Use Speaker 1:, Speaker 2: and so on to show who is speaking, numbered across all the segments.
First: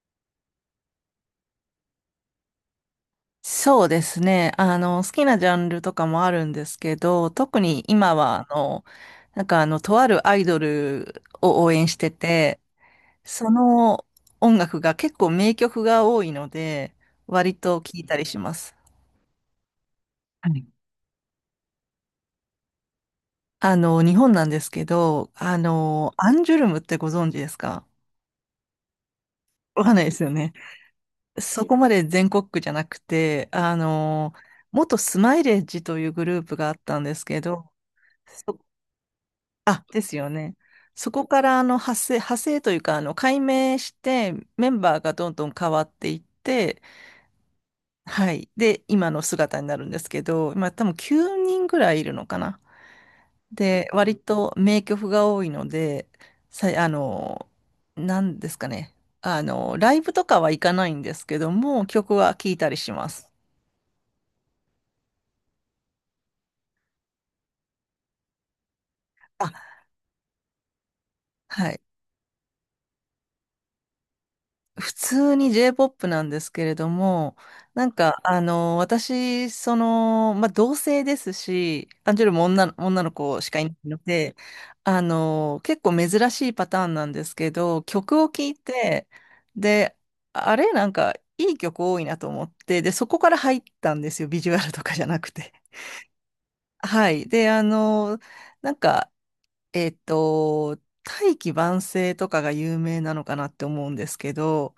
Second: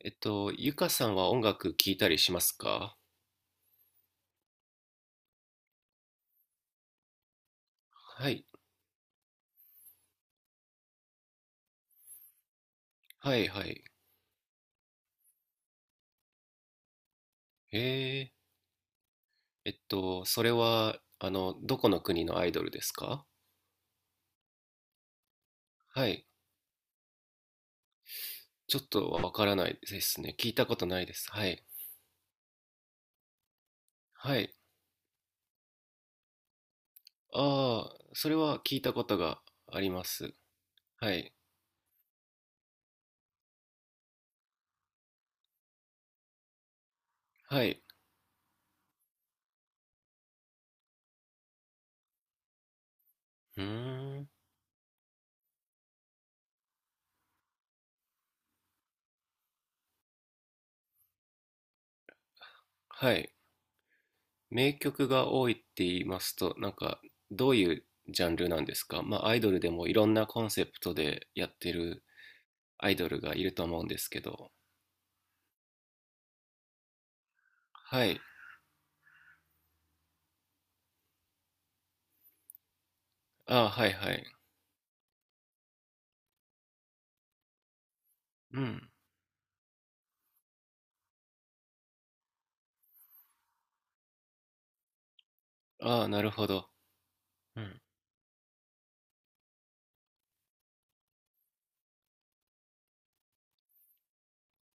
Speaker 1: ゆかさんは音楽聴いたりしますか？
Speaker 2: そうですね。好きなジャンルとかもあるんですけど、特に今
Speaker 1: はい。
Speaker 2: は、とあるアイドルを応援してて、
Speaker 1: はい
Speaker 2: そ
Speaker 1: はい。
Speaker 2: の音楽が結構名曲が多いので、割と聴いたり
Speaker 1: え
Speaker 2: します。
Speaker 1: そ
Speaker 2: は
Speaker 1: れ
Speaker 2: い。
Speaker 1: は、どこの国のアイドルですか？
Speaker 2: 日本なんですけど、
Speaker 1: はい。
Speaker 2: アンジュルムってご存知ですか？
Speaker 1: ちょっとわからない
Speaker 2: わかん
Speaker 1: で
Speaker 2: ないで
Speaker 1: す
Speaker 2: すよ
Speaker 1: ね。聞
Speaker 2: ね。
Speaker 1: いたことないです。はい。
Speaker 2: そこまで全国区じゃなくて、
Speaker 1: はい。
Speaker 2: 元スマイレージというグループがあったんですけど、
Speaker 1: ああ、それ
Speaker 2: そ
Speaker 1: は聞いたことがあ
Speaker 2: あ、
Speaker 1: り
Speaker 2: で
Speaker 1: ま
Speaker 2: すよ
Speaker 1: す。
Speaker 2: ね。そ
Speaker 1: は
Speaker 2: こ
Speaker 1: い。
Speaker 2: から派生、というか、解明してメンバーがどんどん変わっていって、
Speaker 1: はい。
Speaker 2: はい。で、今の姿になるんですけど、今多分9人ぐらいいるのかな。
Speaker 1: う
Speaker 2: で、割
Speaker 1: ーん。
Speaker 2: と名曲が多いので、さい、あの、なんですかね。あの、ライブとかは行かないんですけども、曲は聴いたりしま
Speaker 1: は
Speaker 2: す。
Speaker 1: い。名曲が多いって言いますと、なんか、どういうジャンルなんですか？まあ、アイ
Speaker 2: あ、
Speaker 1: ドルでもいろんなコンセプトでやっ
Speaker 2: は
Speaker 1: て
Speaker 2: い。
Speaker 1: るアイドルがいると思うんですけど。
Speaker 2: 普通に J-POP なんですけれども、
Speaker 1: はい。
Speaker 2: 私、同性ですし、アンジュルも女の子しかい
Speaker 1: あ
Speaker 2: な
Speaker 1: あ、は
Speaker 2: い
Speaker 1: い
Speaker 2: の
Speaker 1: はい。
Speaker 2: で、結構珍しいパターンなんですけど、曲を聴い
Speaker 1: うん。
Speaker 2: て、で、あれ、なんか、いい曲多いなと思って、で、そこから入ったんですよ、ビジュアルとかじゃなくて。
Speaker 1: ああ、なるほど。
Speaker 2: はい。で、
Speaker 1: うん。
Speaker 2: なんか、えっと、大器晩成とかが有名なのかなって思うんですけど、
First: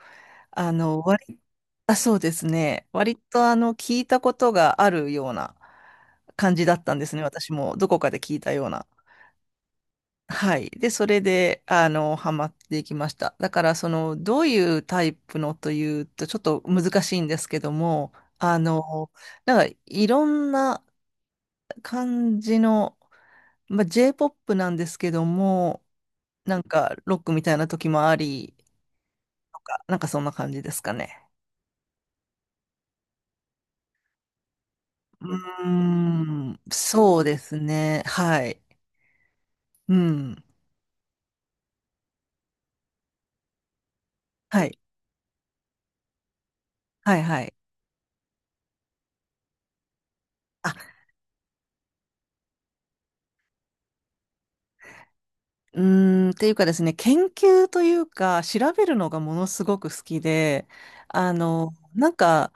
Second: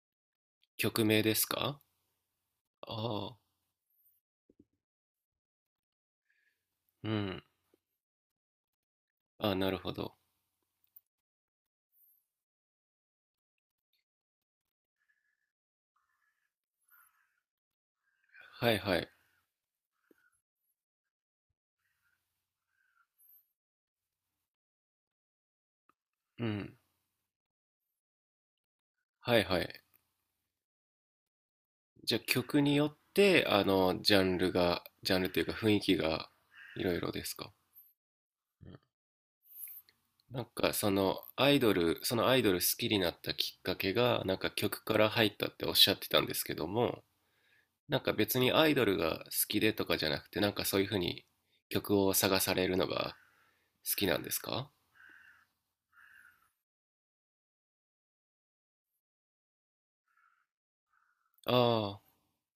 Speaker 2: あの、
Speaker 1: 曲名で
Speaker 2: 割
Speaker 1: すか？
Speaker 2: あ、そうですね。割
Speaker 1: ああ、
Speaker 2: とあの、聞いたことがあるような感じだったんで
Speaker 1: う
Speaker 2: すね。
Speaker 1: ん。
Speaker 2: 私もどこかで聞いたような。
Speaker 1: ああ、なるほど。
Speaker 2: はい。で、それで、ハマっていきました。だから、どういうタイプのというと、ちょっと難しいんですけども、あ
Speaker 1: はいはい。
Speaker 2: の、いろんな感じの、まあ、J-POP なんですけども、
Speaker 1: うん。
Speaker 2: ロックみたいな時もあり、
Speaker 1: はい
Speaker 2: と
Speaker 1: はい。
Speaker 2: か、なんかそんな感じですかね。
Speaker 1: じゃあ曲によって、ジャンルが、ジャン
Speaker 2: う
Speaker 1: ルというか
Speaker 2: ー
Speaker 1: 雰囲気が
Speaker 2: ん、
Speaker 1: いろいろ
Speaker 2: そ
Speaker 1: で
Speaker 2: う
Speaker 1: す
Speaker 2: で
Speaker 1: か？
Speaker 2: すね。はい。うん。
Speaker 1: なんかそのアイドル好きになったきっかけが、なんか
Speaker 2: はい。
Speaker 1: 曲から入ったっておっしゃってたんですけども、
Speaker 2: はい、はい。
Speaker 1: なんか別にアイドルが好きでとかじゃなくて、なんかそういうふ
Speaker 2: あ、
Speaker 1: うに曲を探されるのが好きなんですか？
Speaker 2: うーん、っていうかですね、研究というか、調べるのがものすごく好きで、あの、
Speaker 1: ああ、
Speaker 2: なんか、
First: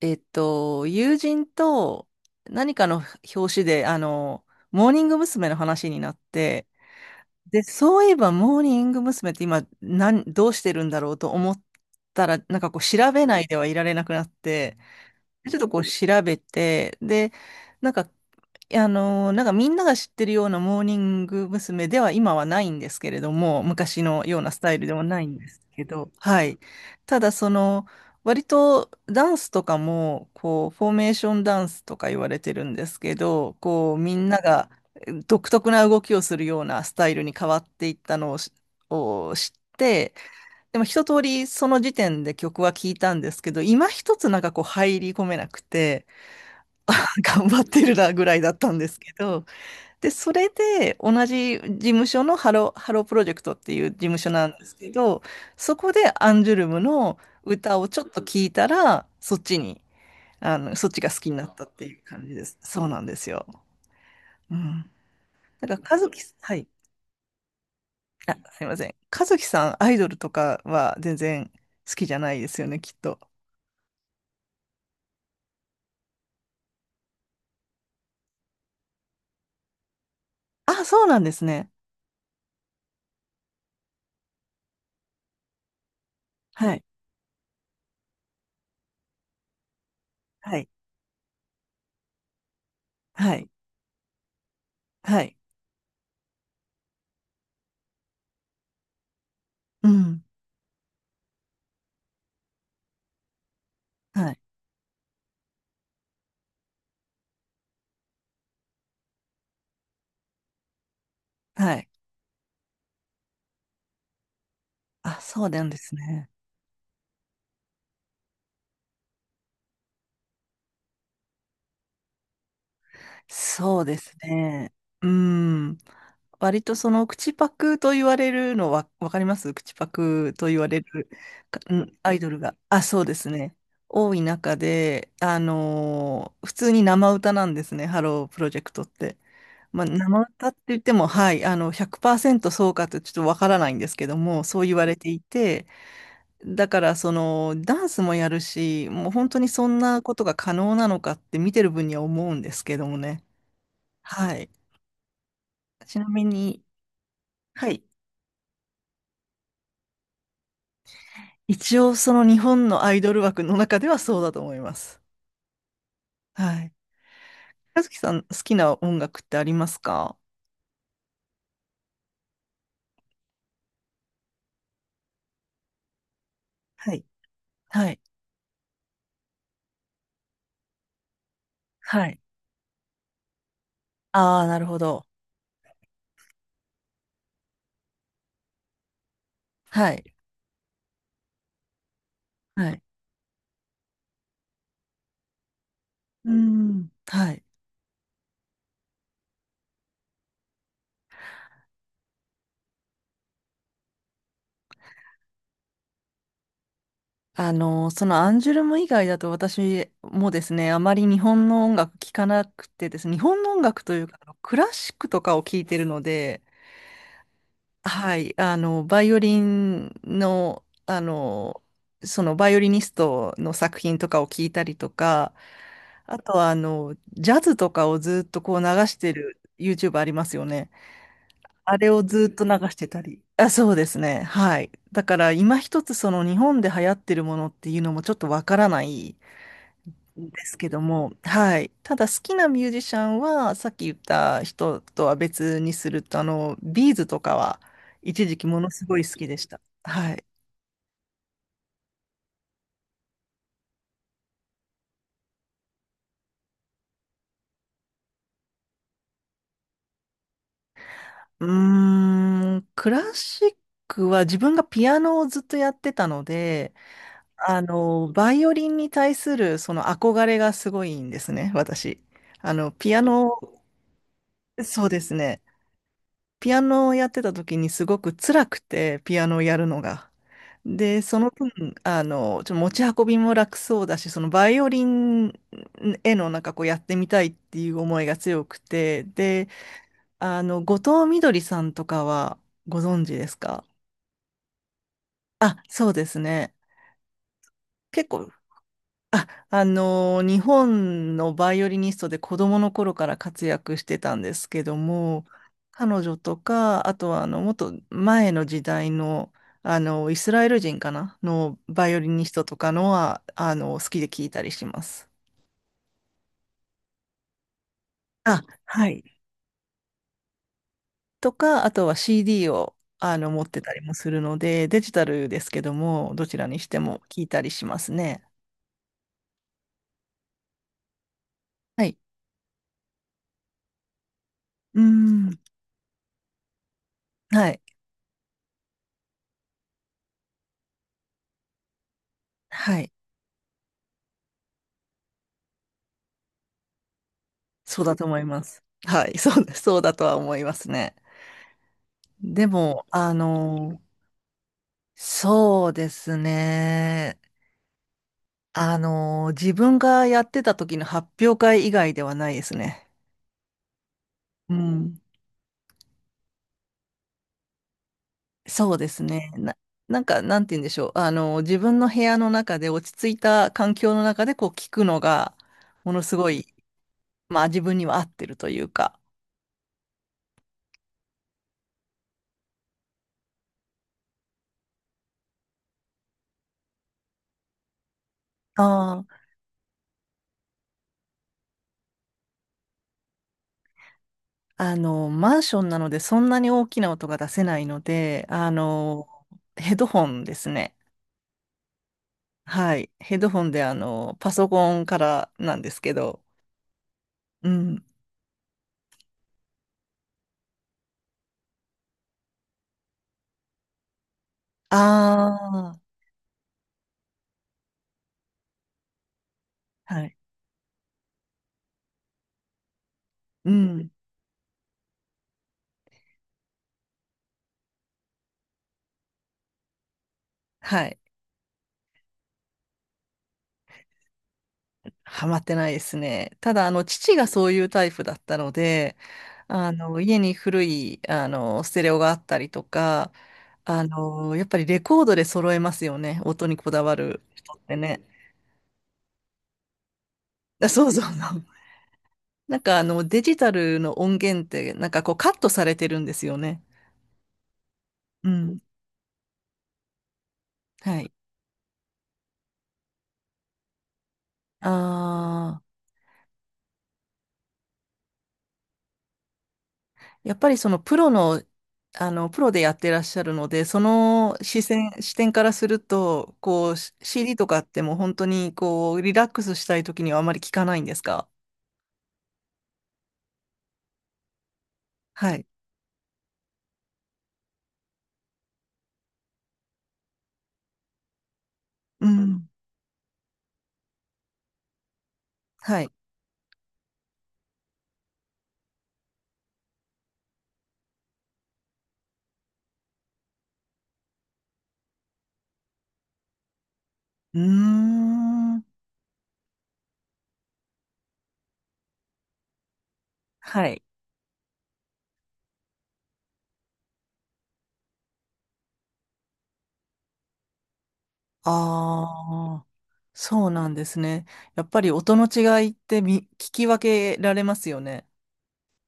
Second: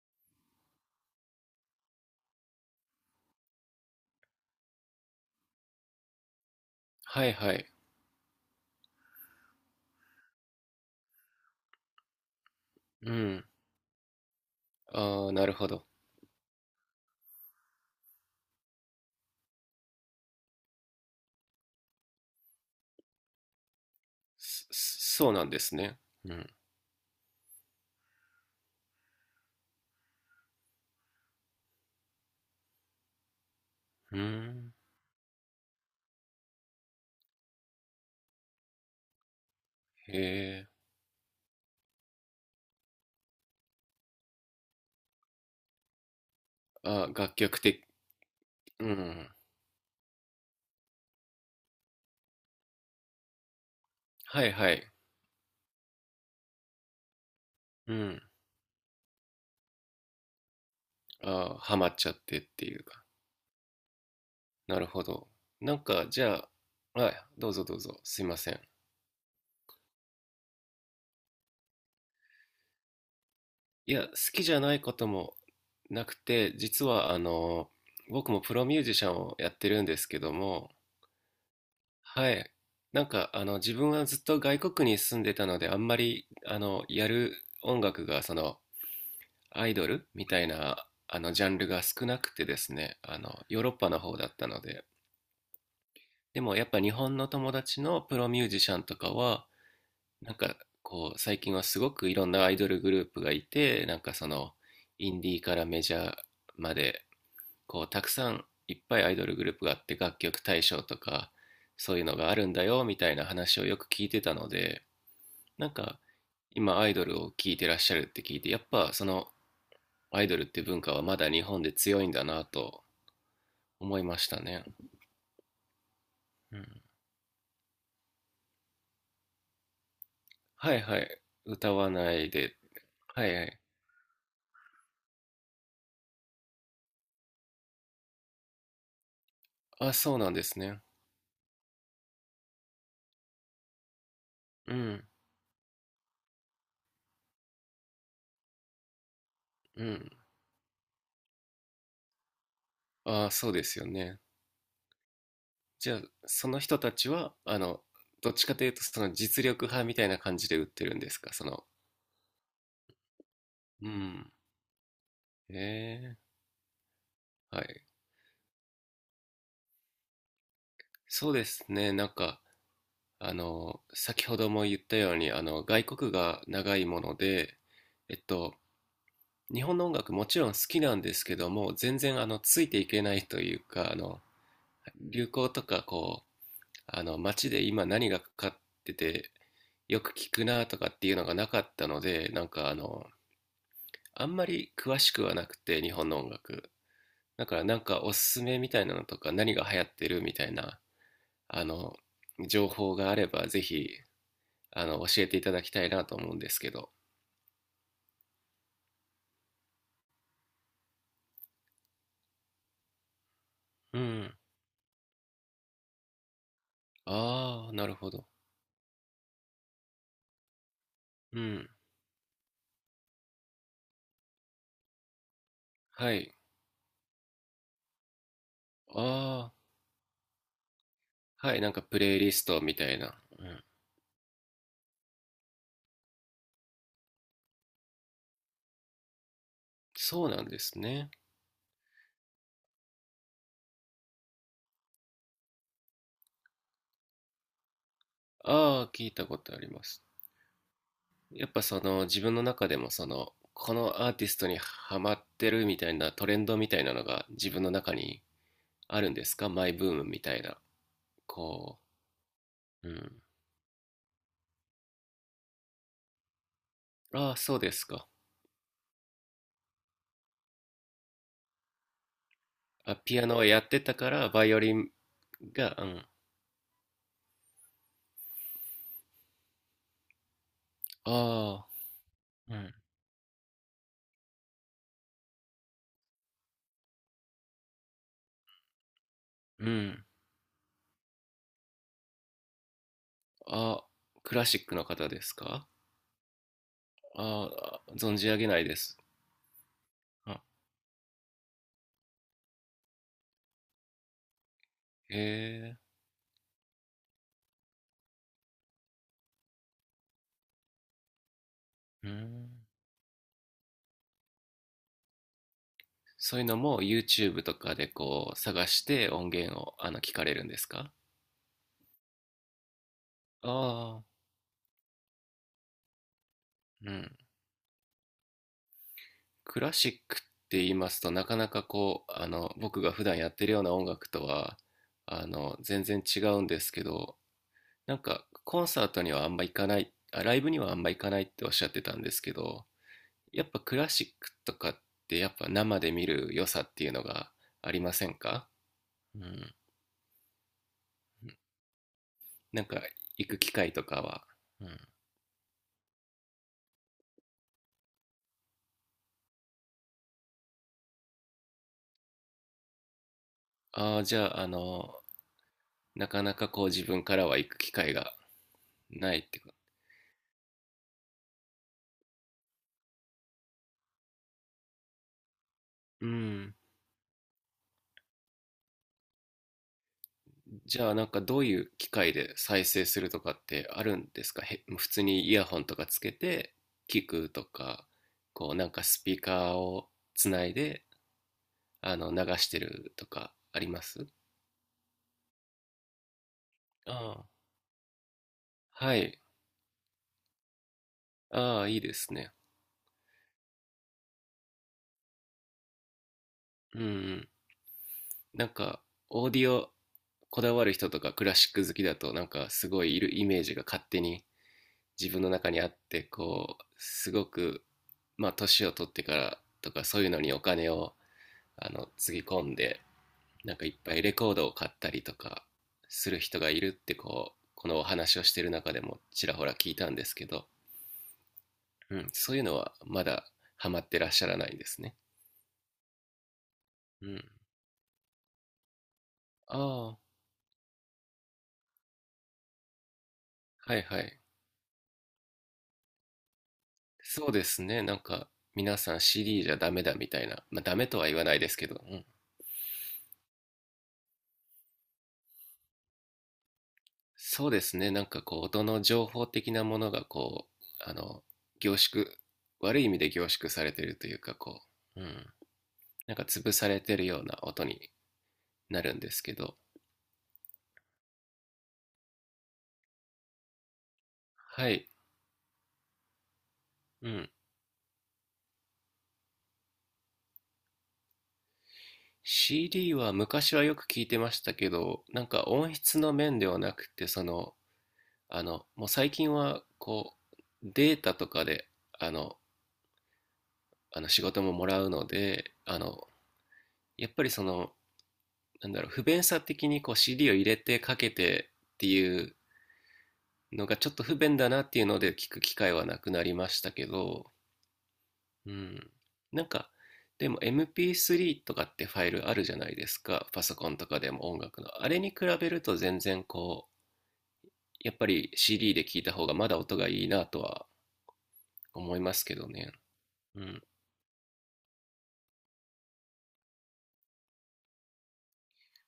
Speaker 2: 友人と何かの表紙で、モーニング娘。の話になって、
Speaker 1: はいは
Speaker 2: で、
Speaker 1: い。
Speaker 2: そういえば、モーニング娘。って今、どうしてるんだろうと思ったら、調
Speaker 1: う
Speaker 2: べな
Speaker 1: ん。
Speaker 2: いではいられなくなって、
Speaker 1: ああ、なる
Speaker 2: ちょっ
Speaker 1: ほ
Speaker 2: とこう
Speaker 1: ど。
Speaker 2: 調べて、で、なんか、みんなが知ってるようなモーニング娘。では今はないんですけれども、昔のようなスタイルではない
Speaker 1: そう
Speaker 2: ん
Speaker 1: な
Speaker 2: で
Speaker 1: んで
Speaker 2: す
Speaker 1: す
Speaker 2: け
Speaker 1: ね。
Speaker 2: ど、
Speaker 1: う
Speaker 2: は
Speaker 1: ん。
Speaker 2: い。ただその、割とダンスとかも、こう、フォーメーションダンスとか言われてるんですけど、こう、み
Speaker 1: う
Speaker 2: んなが
Speaker 1: ん。
Speaker 2: 独特な動きをするようなスタイルに変わっていったのを知っ
Speaker 1: へ
Speaker 2: て、
Speaker 1: え。
Speaker 2: でも一通りその時点で曲は聴いたんですけど、今一つなんかこう入り込めなくて、あ
Speaker 1: ああ、楽
Speaker 2: 頑
Speaker 1: 曲
Speaker 2: 張って
Speaker 1: 的。
Speaker 2: るなぐらいだったん
Speaker 1: う
Speaker 2: ですけ
Speaker 1: ん。
Speaker 2: ど、で、それで同じ事務所のハロープロジェクトっていう事務所
Speaker 1: は
Speaker 2: な
Speaker 1: い
Speaker 2: んで
Speaker 1: は
Speaker 2: す
Speaker 1: い。
Speaker 2: けど、そこでアンジュルムの歌を
Speaker 1: う
Speaker 2: ちょっと
Speaker 1: ん。
Speaker 2: 聴いたら、そっちに、そっちが好きになっ
Speaker 1: ああ、
Speaker 2: たっ
Speaker 1: ハ
Speaker 2: て
Speaker 1: マっ
Speaker 2: いう
Speaker 1: ちゃっ
Speaker 2: 感じ
Speaker 1: てっ
Speaker 2: です。
Speaker 1: ていう
Speaker 2: そうな
Speaker 1: か。
Speaker 2: んですよ。う
Speaker 1: なる
Speaker 2: ん。
Speaker 1: ほど。な
Speaker 2: な
Speaker 1: ん
Speaker 2: んから、
Speaker 1: か、
Speaker 2: 和樹、
Speaker 1: じゃ
Speaker 2: はい。
Speaker 1: あ、はい、どうぞどうぞ。すい
Speaker 2: あ、
Speaker 1: ません。
Speaker 2: すいません。和樹さん、アイドルとかは全然好きじゃないですよね、きっと。
Speaker 1: いや、好きじゃないこともなくて、実は、僕もプロミュージシャンをやってるんですけども、
Speaker 2: あ、そうなんですね。
Speaker 1: はい。なんか、自分はずっと外国に住んでたので、あんまり、
Speaker 2: はい。
Speaker 1: やる音楽が、その、アイドルみたい
Speaker 2: はい。
Speaker 1: な、ジャンルが少なくてですね、
Speaker 2: はい。
Speaker 1: ヨーロッパの方だったので、
Speaker 2: はい。
Speaker 1: でもやっぱ日本の友達のプロミュージシャンとかは、
Speaker 2: うん。
Speaker 1: なんか、こう、最近はすごくいろんなアイドルグループがいて、なんかそ
Speaker 2: はい。
Speaker 1: の、インディーからメジャーまで、こうたくさんいっぱいアイドルグループがあって楽曲大賞とか
Speaker 2: はい。
Speaker 1: そういうのがあるんだよみたいな話をよく聞いてたので、
Speaker 2: あ、そうな
Speaker 1: な
Speaker 2: ん
Speaker 1: ん
Speaker 2: です
Speaker 1: か
Speaker 2: ね。
Speaker 1: 今アイドルを聞いてらっしゃるって聞いてやっぱそのアイドルって文化はまだ日本で強いんだなと
Speaker 2: そうで
Speaker 1: 思い
Speaker 2: す
Speaker 1: ましたね。
Speaker 2: ね。うん。
Speaker 1: う
Speaker 2: 割と
Speaker 1: ん。
Speaker 2: その口パクと言われるのは、わかります、口パクと言わ
Speaker 1: は
Speaker 2: れ
Speaker 1: いは
Speaker 2: る、
Speaker 1: い、歌
Speaker 2: う
Speaker 1: わ
Speaker 2: ん、
Speaker 1: な
Speaker 2: アイド
Speaker 1: い
Speaker 2: ルが。
Speaker 1: で。
Speaker 2: あ、そうで
Speaker 1: は
Speaker 2: す
Speaker 1: いは
Speaker 2: ね。
Speaker 1: い。
Speaker 2: 多い中で、普通に生歌なんですね、ハロープロジェクトって。まあ、
Speaker 1: あ、そう
Speaker 2: 生
Speaker 1: なんで
Speaker 2: 歌っ
Speaker 1: す
Speaker 2: て言っ
Speaker 1: ね。
Speaker 2: ても、はい、100%そうかとちょっとわからないんですけども、そう
Speaker 1: う
Speaker 2: 言われ
Speaker 1: ん
Speaker 2: ていて、だから、ダンスもやるし、もう本当にそん
Speaker 1: う
Speaker 2: な
Speaker 1: ん。
Speaker 2: ことが可能なのかって見てる分には思うんですけどもね。
Speaker 1: あ、そうですよね。
Speaker 2: はい。
Speaker 1: じゃ
Speaker 2: ち
Speaker 1: あ
Speaker 2: なみ
Speaker 1: その
Speaker 2: に、
Speaker 1: 人たちは
Speaker 2: はい。
Speaker 1: どっちかというとその実力派みたいな感じで売ってるんですか？その、
Speaker 2: 一応、その日本のアイドル枠の中で
Speaker 1: う
Speaker 2: はそうだ
Speaker 1: ん。
Speaker 2: と思います。
Speaker 1: え
Speaker 2: はい。
Speaker 1: は
Speaker 2: 和
Speaker 1: い。
Speaker 2: 樹さん、好きな音楽ってありますか？
Speaker 1: そうですね。なんか、先ほども言ったように、外国が長い
Speaker 2: は
Speaker 1: も
Speaker 2: い。
Speaker 1: ので、
Speaker 2: はい。
Speaker 1: えっと、日本の音楽もちろん好きなんですけども、全
Speaker 2: はい。
Speaker 1: 然、ついていけないというか、
Speaker 2: ああ、なるほど。
Speaker 1: 流行とか、こう、街で今何がかかってて、
Speaker 2: は
Speaker 1: よく
Speaker 2: い。
Speaker 1: 聞くなとかっていうのがなかったので、なんか、
Speaker 2: はい。
Speaker 1: あんまり詳しくはなくて、日本の
Speaker 2: う
Speaker 1: 音
Speaker 2: ー
Speaker 1: 楽。
Speaker 2: ん。はい。
Speaker 1: だから、なんか、おすすめみたいなのとか、何が流行ってるみたいな、あの、情報があれば、ぜひ、教えていただきたいなと思うんですけど。
Speaker 2: そのアンジュルム以外だと私もですね、あまり日本の音楽聴かなくてですね、日本の音楽と
Speaker 1: う
Speaker 2: いうか、あ
Speaker 1: ん。
Speaker 2: のクラシックとかを聴いてるので、
Speaker 1: ああ、なるほ
Speaker 2: は
Speaker 1: ど。
Speaker 2: い、あの、バイオリンの、あ
Speaker 1: う
Speaker 2: の、
Speaker 1: ん。
Speaker 2: そのバイオリニストの作品とかを聞いたりとか、
Speaker 1: は
Speaker 2: あと
Speaker 1: い。
Speaker 2: はあの、ジャズとかをずっとこう流してる
Speaker 1: あ
Speaker 2: YouTube ありますよね。
Speaker 1: あ、はい。なん
Speaker 2: あ
Speaker 1: か
Speaker 2: れ
Speaker 1: プ
Speaker 2: を
Speaker 1: レイ
Speaker 2: ず
Speaker 1: リ
Speaker 2: っ
Speaker 1: ス
Speaker 2: と流
Speaker 1: トみ
Speaker 2: して
Speaker 1: たい
Speaker 2: た
Speaker 1: な。
Speaker 2: り。
Speaker 1: う
Speaker 2: あ、
Speaker 1: ん。
Speaker 2: そうですね。はい。だから今一つその日本で流行ってるものっていうのもちょっとわからない
Speaker 1: そう
Speaker 2: で
Speaker 1: なん
Speaker 2: す
Speaker 1: で
Speaker 2: け
Speaker 1: す
Speaker 2: ど
Speaker 1: ね。
Speaker 2: も、はい。ただ好きなミュージシャンは、さっき言った人とは別にすると、ビーズとかは一時期もの
Speaker 1: あ
Speaker 2: す
Speaker 1: あ、
Speaker 2: ごい
Speaker 1: 聞い
Speaker 2: 好
Speaker 1: た
Speaker 2: きで
Speaker 1: こ
Speaker 2: し
Speaker 1: とあ
Speaker 2: た。
Speaker 1: ります。
Speaker 2: はい。
Speaker 1: やっぱその、自分の中でもその、このアーティストにハマってるみたいなトレンドみたいなのが自分の中にあるんですか？マイブームみたいな。
Speaker 2: う
Speaker 1: こ
Speaker 2: ーん、ク
Speaker 1: う。う
Speaker 2: ラ
Speaker 1: ん。
Speaker 2: シックは自分がピアノをずっとやってたので、
Speaker 1: ああ、そうですか。
Speaker 2: バイオリンに対するその憧れがすごいんですね、私。あの、ピ
Speaker 1: あ、
Speaker 2: ア
Speaker 1: ピア
Speaker 2: ノ、
Speaker 1: ノをやってたから、バイオリ
Speaker 2: そう
Speaker 1: ン
Speaker 2: ですね。
Speaker 1: が、うん、
Speaker 2: ピアノをやってた時にすごく辛くて、ピアノをやるのが。で、その分、
Speaker 1: ああ、
Speaker 2: ちょっと
Speaker 1: う
Speaker 2: 持
Speaker 1: ん、
Speaker 2: ち運びも楽そうだし、そのバイオリンへのなんかこうやってみたいっていう思いが強くて、で、
Speaker 1: うん。
Speaker 2: 後藤みどりさんとかはご存知ですか？
Speaker 1: あ、クラシックの方です
Speaker 2: あ、
Speaker 1: か？
Speaker 2: そうですね。
Speaker 1: ああ、
Speaker 2: 結
Speaker 1: 存じ
Speaker 2: 構、
Speaker 1: 上げないです。
Speaker 2: あ、日
Speaker 1: あ、
Speaker 2: 本のバイオリニストで子供の頃から活躍してたんですけど
Speaker 1: へ
Speaker 2: も、
Speaker 1: え、
Speaker 2: 彼女とか、あとはあの、もっと前の時代の、イスラエル人かなのバイオ
Speaker 1: う
Speaker 2: リニスト
Speaker 1: ん。
Speaker 2: とかのは、好きで聞いたりします。
Speaker 1: そういうのも YouTube とかでこう
Speaker 2: あ、
Speaker 1: 探し
Speaker 2: は
Speaker 1: て
Speaker 2: い。
Speaker 1: 音源を聞かれるんですか？
Speaker 2: とか、あとは CD を、持ってたりも
Speaker 1: ああ、
Speaker 2: するので、デジタルですけども、どちらにして
Speaker 1: う
Speaker 2: も
Speaker 1: ん。
Speaker 2: 聞いたりしますね。
Speaker 1: クラシックって言いますとなかなか
Speaker 2: はい。
Speaker 1: こう、僕が普段やってるような音楽とは、
Speaker 2: うーん。
Speaker 1: 全然違うんですけど、
Speaker 2: はい。
Speaker 1: なんかコンサートにはあんま行かない、あ、ライブにはあんま行かないっておっしゃってたんですけど、
Speaker 2: はい。
Speaker 1: やっぱクラシックとかってやっぱ生で見る良さっていうのがあり
Speaker 2: そう
Speaker 1: ま
Speaker 2: だと
Speaker 1: せん
Speaker 2: 思いま
Speaker 1: か？
Speaker 2: す。はい、
Speaker 1: うん。
Speaker 2: そうだとは思いますね。で
Speaker 1: なんか
Speaker 2: も、あ
Speaker 1: 行く機会
Speaker 2: の、
Speaker 1: とかは。うん。
Speaker 2: そうですね。自分がやってた時の発表会以外ではないですね。
Speaker 1: ああ、じゃあ、
Speaker 2: うん。
Speaker 1: なかなかこう自分からは行く機会が
Speaker 2: そうです
Speaker 1: ないっ
Speaker 2: ね。
Speaker 1: ていうか。
Speaker 2: なんて言うんでしょう。自分の部屋の中で落ち着いた環境の中でこう聞くのが、もの
Speaker 1: う
Speaker 2: すごい、
Speaker 1: ん。
Speaker 2: まあ自分には合ってるというか。
Speaker 1: じゃあなんかどういう機会で再生するとかってあるんですか？へ、普通にイヤホンとかつけて聞くとか、こうなんかス
Speaker 2: あ、
Speaker 1: ピーカーをつないで流してるとかあります？
Speaker 2: マンションなのでそんなに大きな音が
Speaker 1: あ
Speaker 2: 出せないので、
Speaker 1: あ。はい。
Speaker 2: ヘッドホンですね。
Speaker 1: ああ、いいですね。
Speaker 2: はい。ヘッドホンで、パソコンからなんですけど、
Speaker 1: うんうん。
Speaker 2: うん。
Speaker 1: なんか、オーディオこだわる人とかクラシック好きだと、なんかすごいいるイメージが勝手に自分の中にあっ
Speaker 2: ああ、
Speaker 1: て、こう、すごく、まあ、年を取ってからとか、そう
Speaker 2: は
Speaker 1: いう
Speaker 2: い。
Speaker 1: のにお金を、つぎ込んで、
Speaker 2: う
Speaker 1: なんかいっ
Speaker 2: ん。
Speaker 1: ぱいレコードを買ったりとかする人がいるって、こう、このお話をしてる中でもちらほら聞いたんですけど、
Speaker 2: はい。
Speaker 1: うん、そういうのはまだハマってらっしゃらないんですね。
Speaker 2: ハマってないですね。ただ、
Speaker 1: う
Speaker 2: 父
Speaker 1: ん。
Speaker 2: がそういうタイプだったので、
Speaker 1: ああ、
Speaker 2: 家に古い、ステレオがあったりとか、
Speaker 1: はいはい。
Speaker 2: やっぱりレコードで揃えますよね。音にこだわる
Speaker 1: そうで
Speaker 2: 人っ
Speaker 1: す
Speaker 2: て
Speaker 1: ね。なん
Speaker 2: ね。
Speaker 1: か、皆さん CD じゃダメだみたいな。まあ、
Speaker 2: あ、
Speaker 1: ダ
Speaker 2: そ
Speaker 1: メ
Speaker 2: う
Speaker 1: と
Speaker 2: そう
Speaker 1: は
Speaker 2: そう。
Speaker 1: 言わないですけど、うん。
Speaker 2: デジタルの音源ってなんかこうカットされてるんですよね。
Speaker 1: そうですね。なんか
Speaker 2: う
Speaker 1: こう、
Speaker 2: ん。
Speaker 1: 音の情報的なものがこう、あ
Speaker 2: はい。
Speaker 1: の、凝縮、悪い意味で凝縮されてるというか、こう、うん。
Speaker 2: ああ、
Speaker 1: なんか潰されてるような音になるんですけど、
Speaker 2: やっぱりそのプロの、プロでやってらっしゃるので、その視
Speaker 1: はい。
Speaker 2: 線、視点からすると、こう、
Speaker 1: うん。
Speaker 2: CD とかってもう本当にこう、リラックスしたい時にはあまり聞かないんですか？
Speaker 1: CD は昔はよく聞いてましたけど、なん
Speaker 2: は
Speaker 1: か
Speaker 2: い。
Speaker 1: 音質の面ではなくて、その、もう最近は、こう、データとかで、
Speaker 2: う
Speaker 1: あの、
Speaker 2: ん。
Speaker 1: 仕事ももらうので
Speaker 2: はい。
Speaker 1: やっぱりそのなんだろう不便さ的にこう CD を入れてかけてっていうのがちょっと不便だなっていうので聞く機会はなくなりましたけど、
Speaker 2: うー
Speaker 1: う
Speaker 2: ん。
Speaker 1: ん、なんかでも MP3 とかってファイルあるじゃないですか？パソ
Speaker 2: は
Speaker 1: コン
Speaker 2: い。
Speaker 1: とかでも音楽のあれに比べると全然こうやっぱり CD で聞いた方がまだ音がいいなとは思いますけど
Speaker 2: ああ、
Speaker 1: ね。う
Speaker 2: そう
Speaker 1: ん。
Speaker 2: なんですね。やっぱり音の違いって聞き分けられますよね。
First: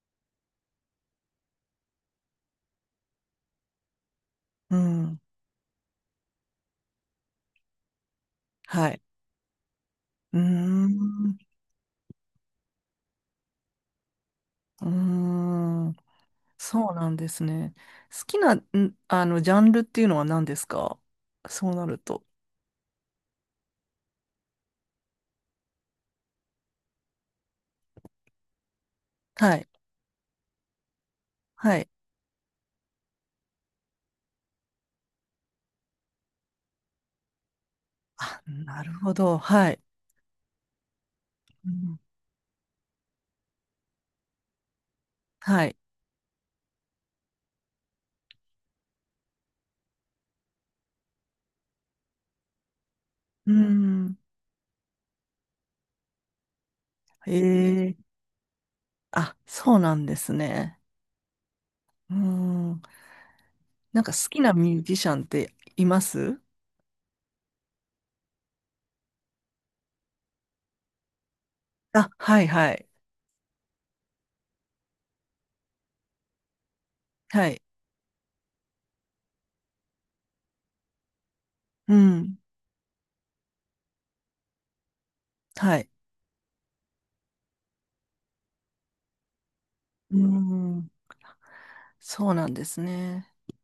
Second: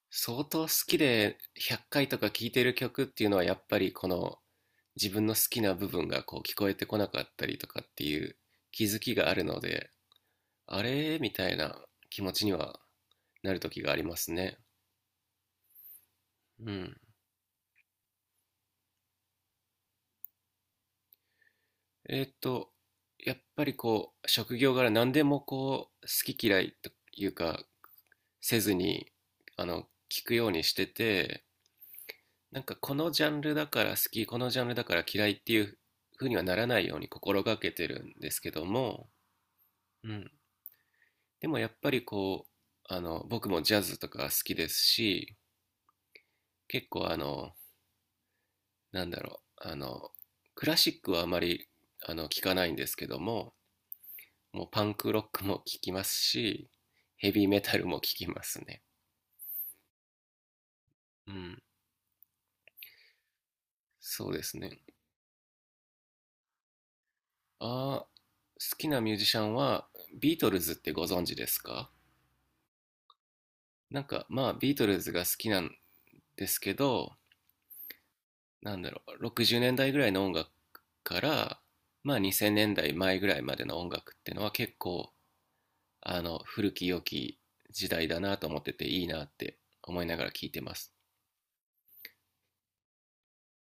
Speaker 1: 相当好きで100回とか聴いてる曲っていうのはやっぱりこの
Speaker 2: う
Speaker 1: 自
Speaker 2: ん。
Speaker 1: 分の好きな部分がこう聞こえてこなかったりとかっていう気
Speaker 2: は
Speaker 1: づ
Speaker 2: い。
Speaker 1: きがあるので、
Speaker 2: うー
Speaker 1: あれみ
Speaker 2: ん、
Speaker 1: たいな気持ちにはなる時がありますね。
Speaker 2: うーん、
Speaker 1: う
Speaker 2: そう
Speaker 1: ん。
Speaker 2: なんですね。好きな、ジャンルっていうのは何ですか、そうなる
Speaker 1: え
Speaker 2: と。
Speaker 1: ーっと、やっぱりこう職業柄何でもこう好き嫌いというかせずに
Speaker 2: はい、
Speaker 1: 聞くようにしてて、
Speaker 2: はい。
Speaker 1: なんかこのジャンルだから好き、このジャンルだから嫌いっていうふうにはならないように心がけてるんです
Speaker 2: あ、
Speaker 1: けど
Speaker 2: なる
Speaker 1: も、
Speaker 2: ほど。はい。
Speaker 1: うん。でもや
Speaker 2: う
Speaker 1: っぱ
Speaker 2: ん、
Speaker 1: りこう、僕もジャズとか好きですし、
Speaker 2: はい。
Speaker 1: 結構なんだろう、クラシックはあまり、聞かないんですけど
Speaker 2: うー
Speaker 1: も、
Speaker 2: ん、
Speaker 1: もうパンクロックも聞きますし、ヘビーメタル
Speaker 2: え
Speaker 1: も
Speaker 2: え、
Speaker 1: 聞きますね。
Speaker 2: あ、そうなんですね。
Speaker 1: うん。
Speaker 2: うーん、なんか好
Speaker 1: そう
Speaker 2: き
Speaker 1: で
Speaker 2: な
Speaker 1: す
Speaker 2: ミュ
Speaker 1: ね。
Speaker 2: ージシャンっています？
Speaker 1: ああ、好きなミュージシャンは、ビートルズってご存知ですか？
Speaker 2: あ、はい、はい。
Speaker 1: なんかまあビートルズが好きなんですけど、
Speaker 2: はい。
Speaker 1: なんだろう、60年代ぐらいの音楽から、
Speaker 2: う
Speaker 1: まあ、
Speaker 2: ん、
Speaker 1: 2000年代前ぐらいまでの音楽っていうのは結構
Speaker 2: はい。
Speaker 1: 古き良き時代だなと思ってていいなって思い
Speaker 2: うー
Speaker 1: ながら聴いてま
Speaker 2: ん、
Speaker 1: す。
Speaker 2: そうなんですね。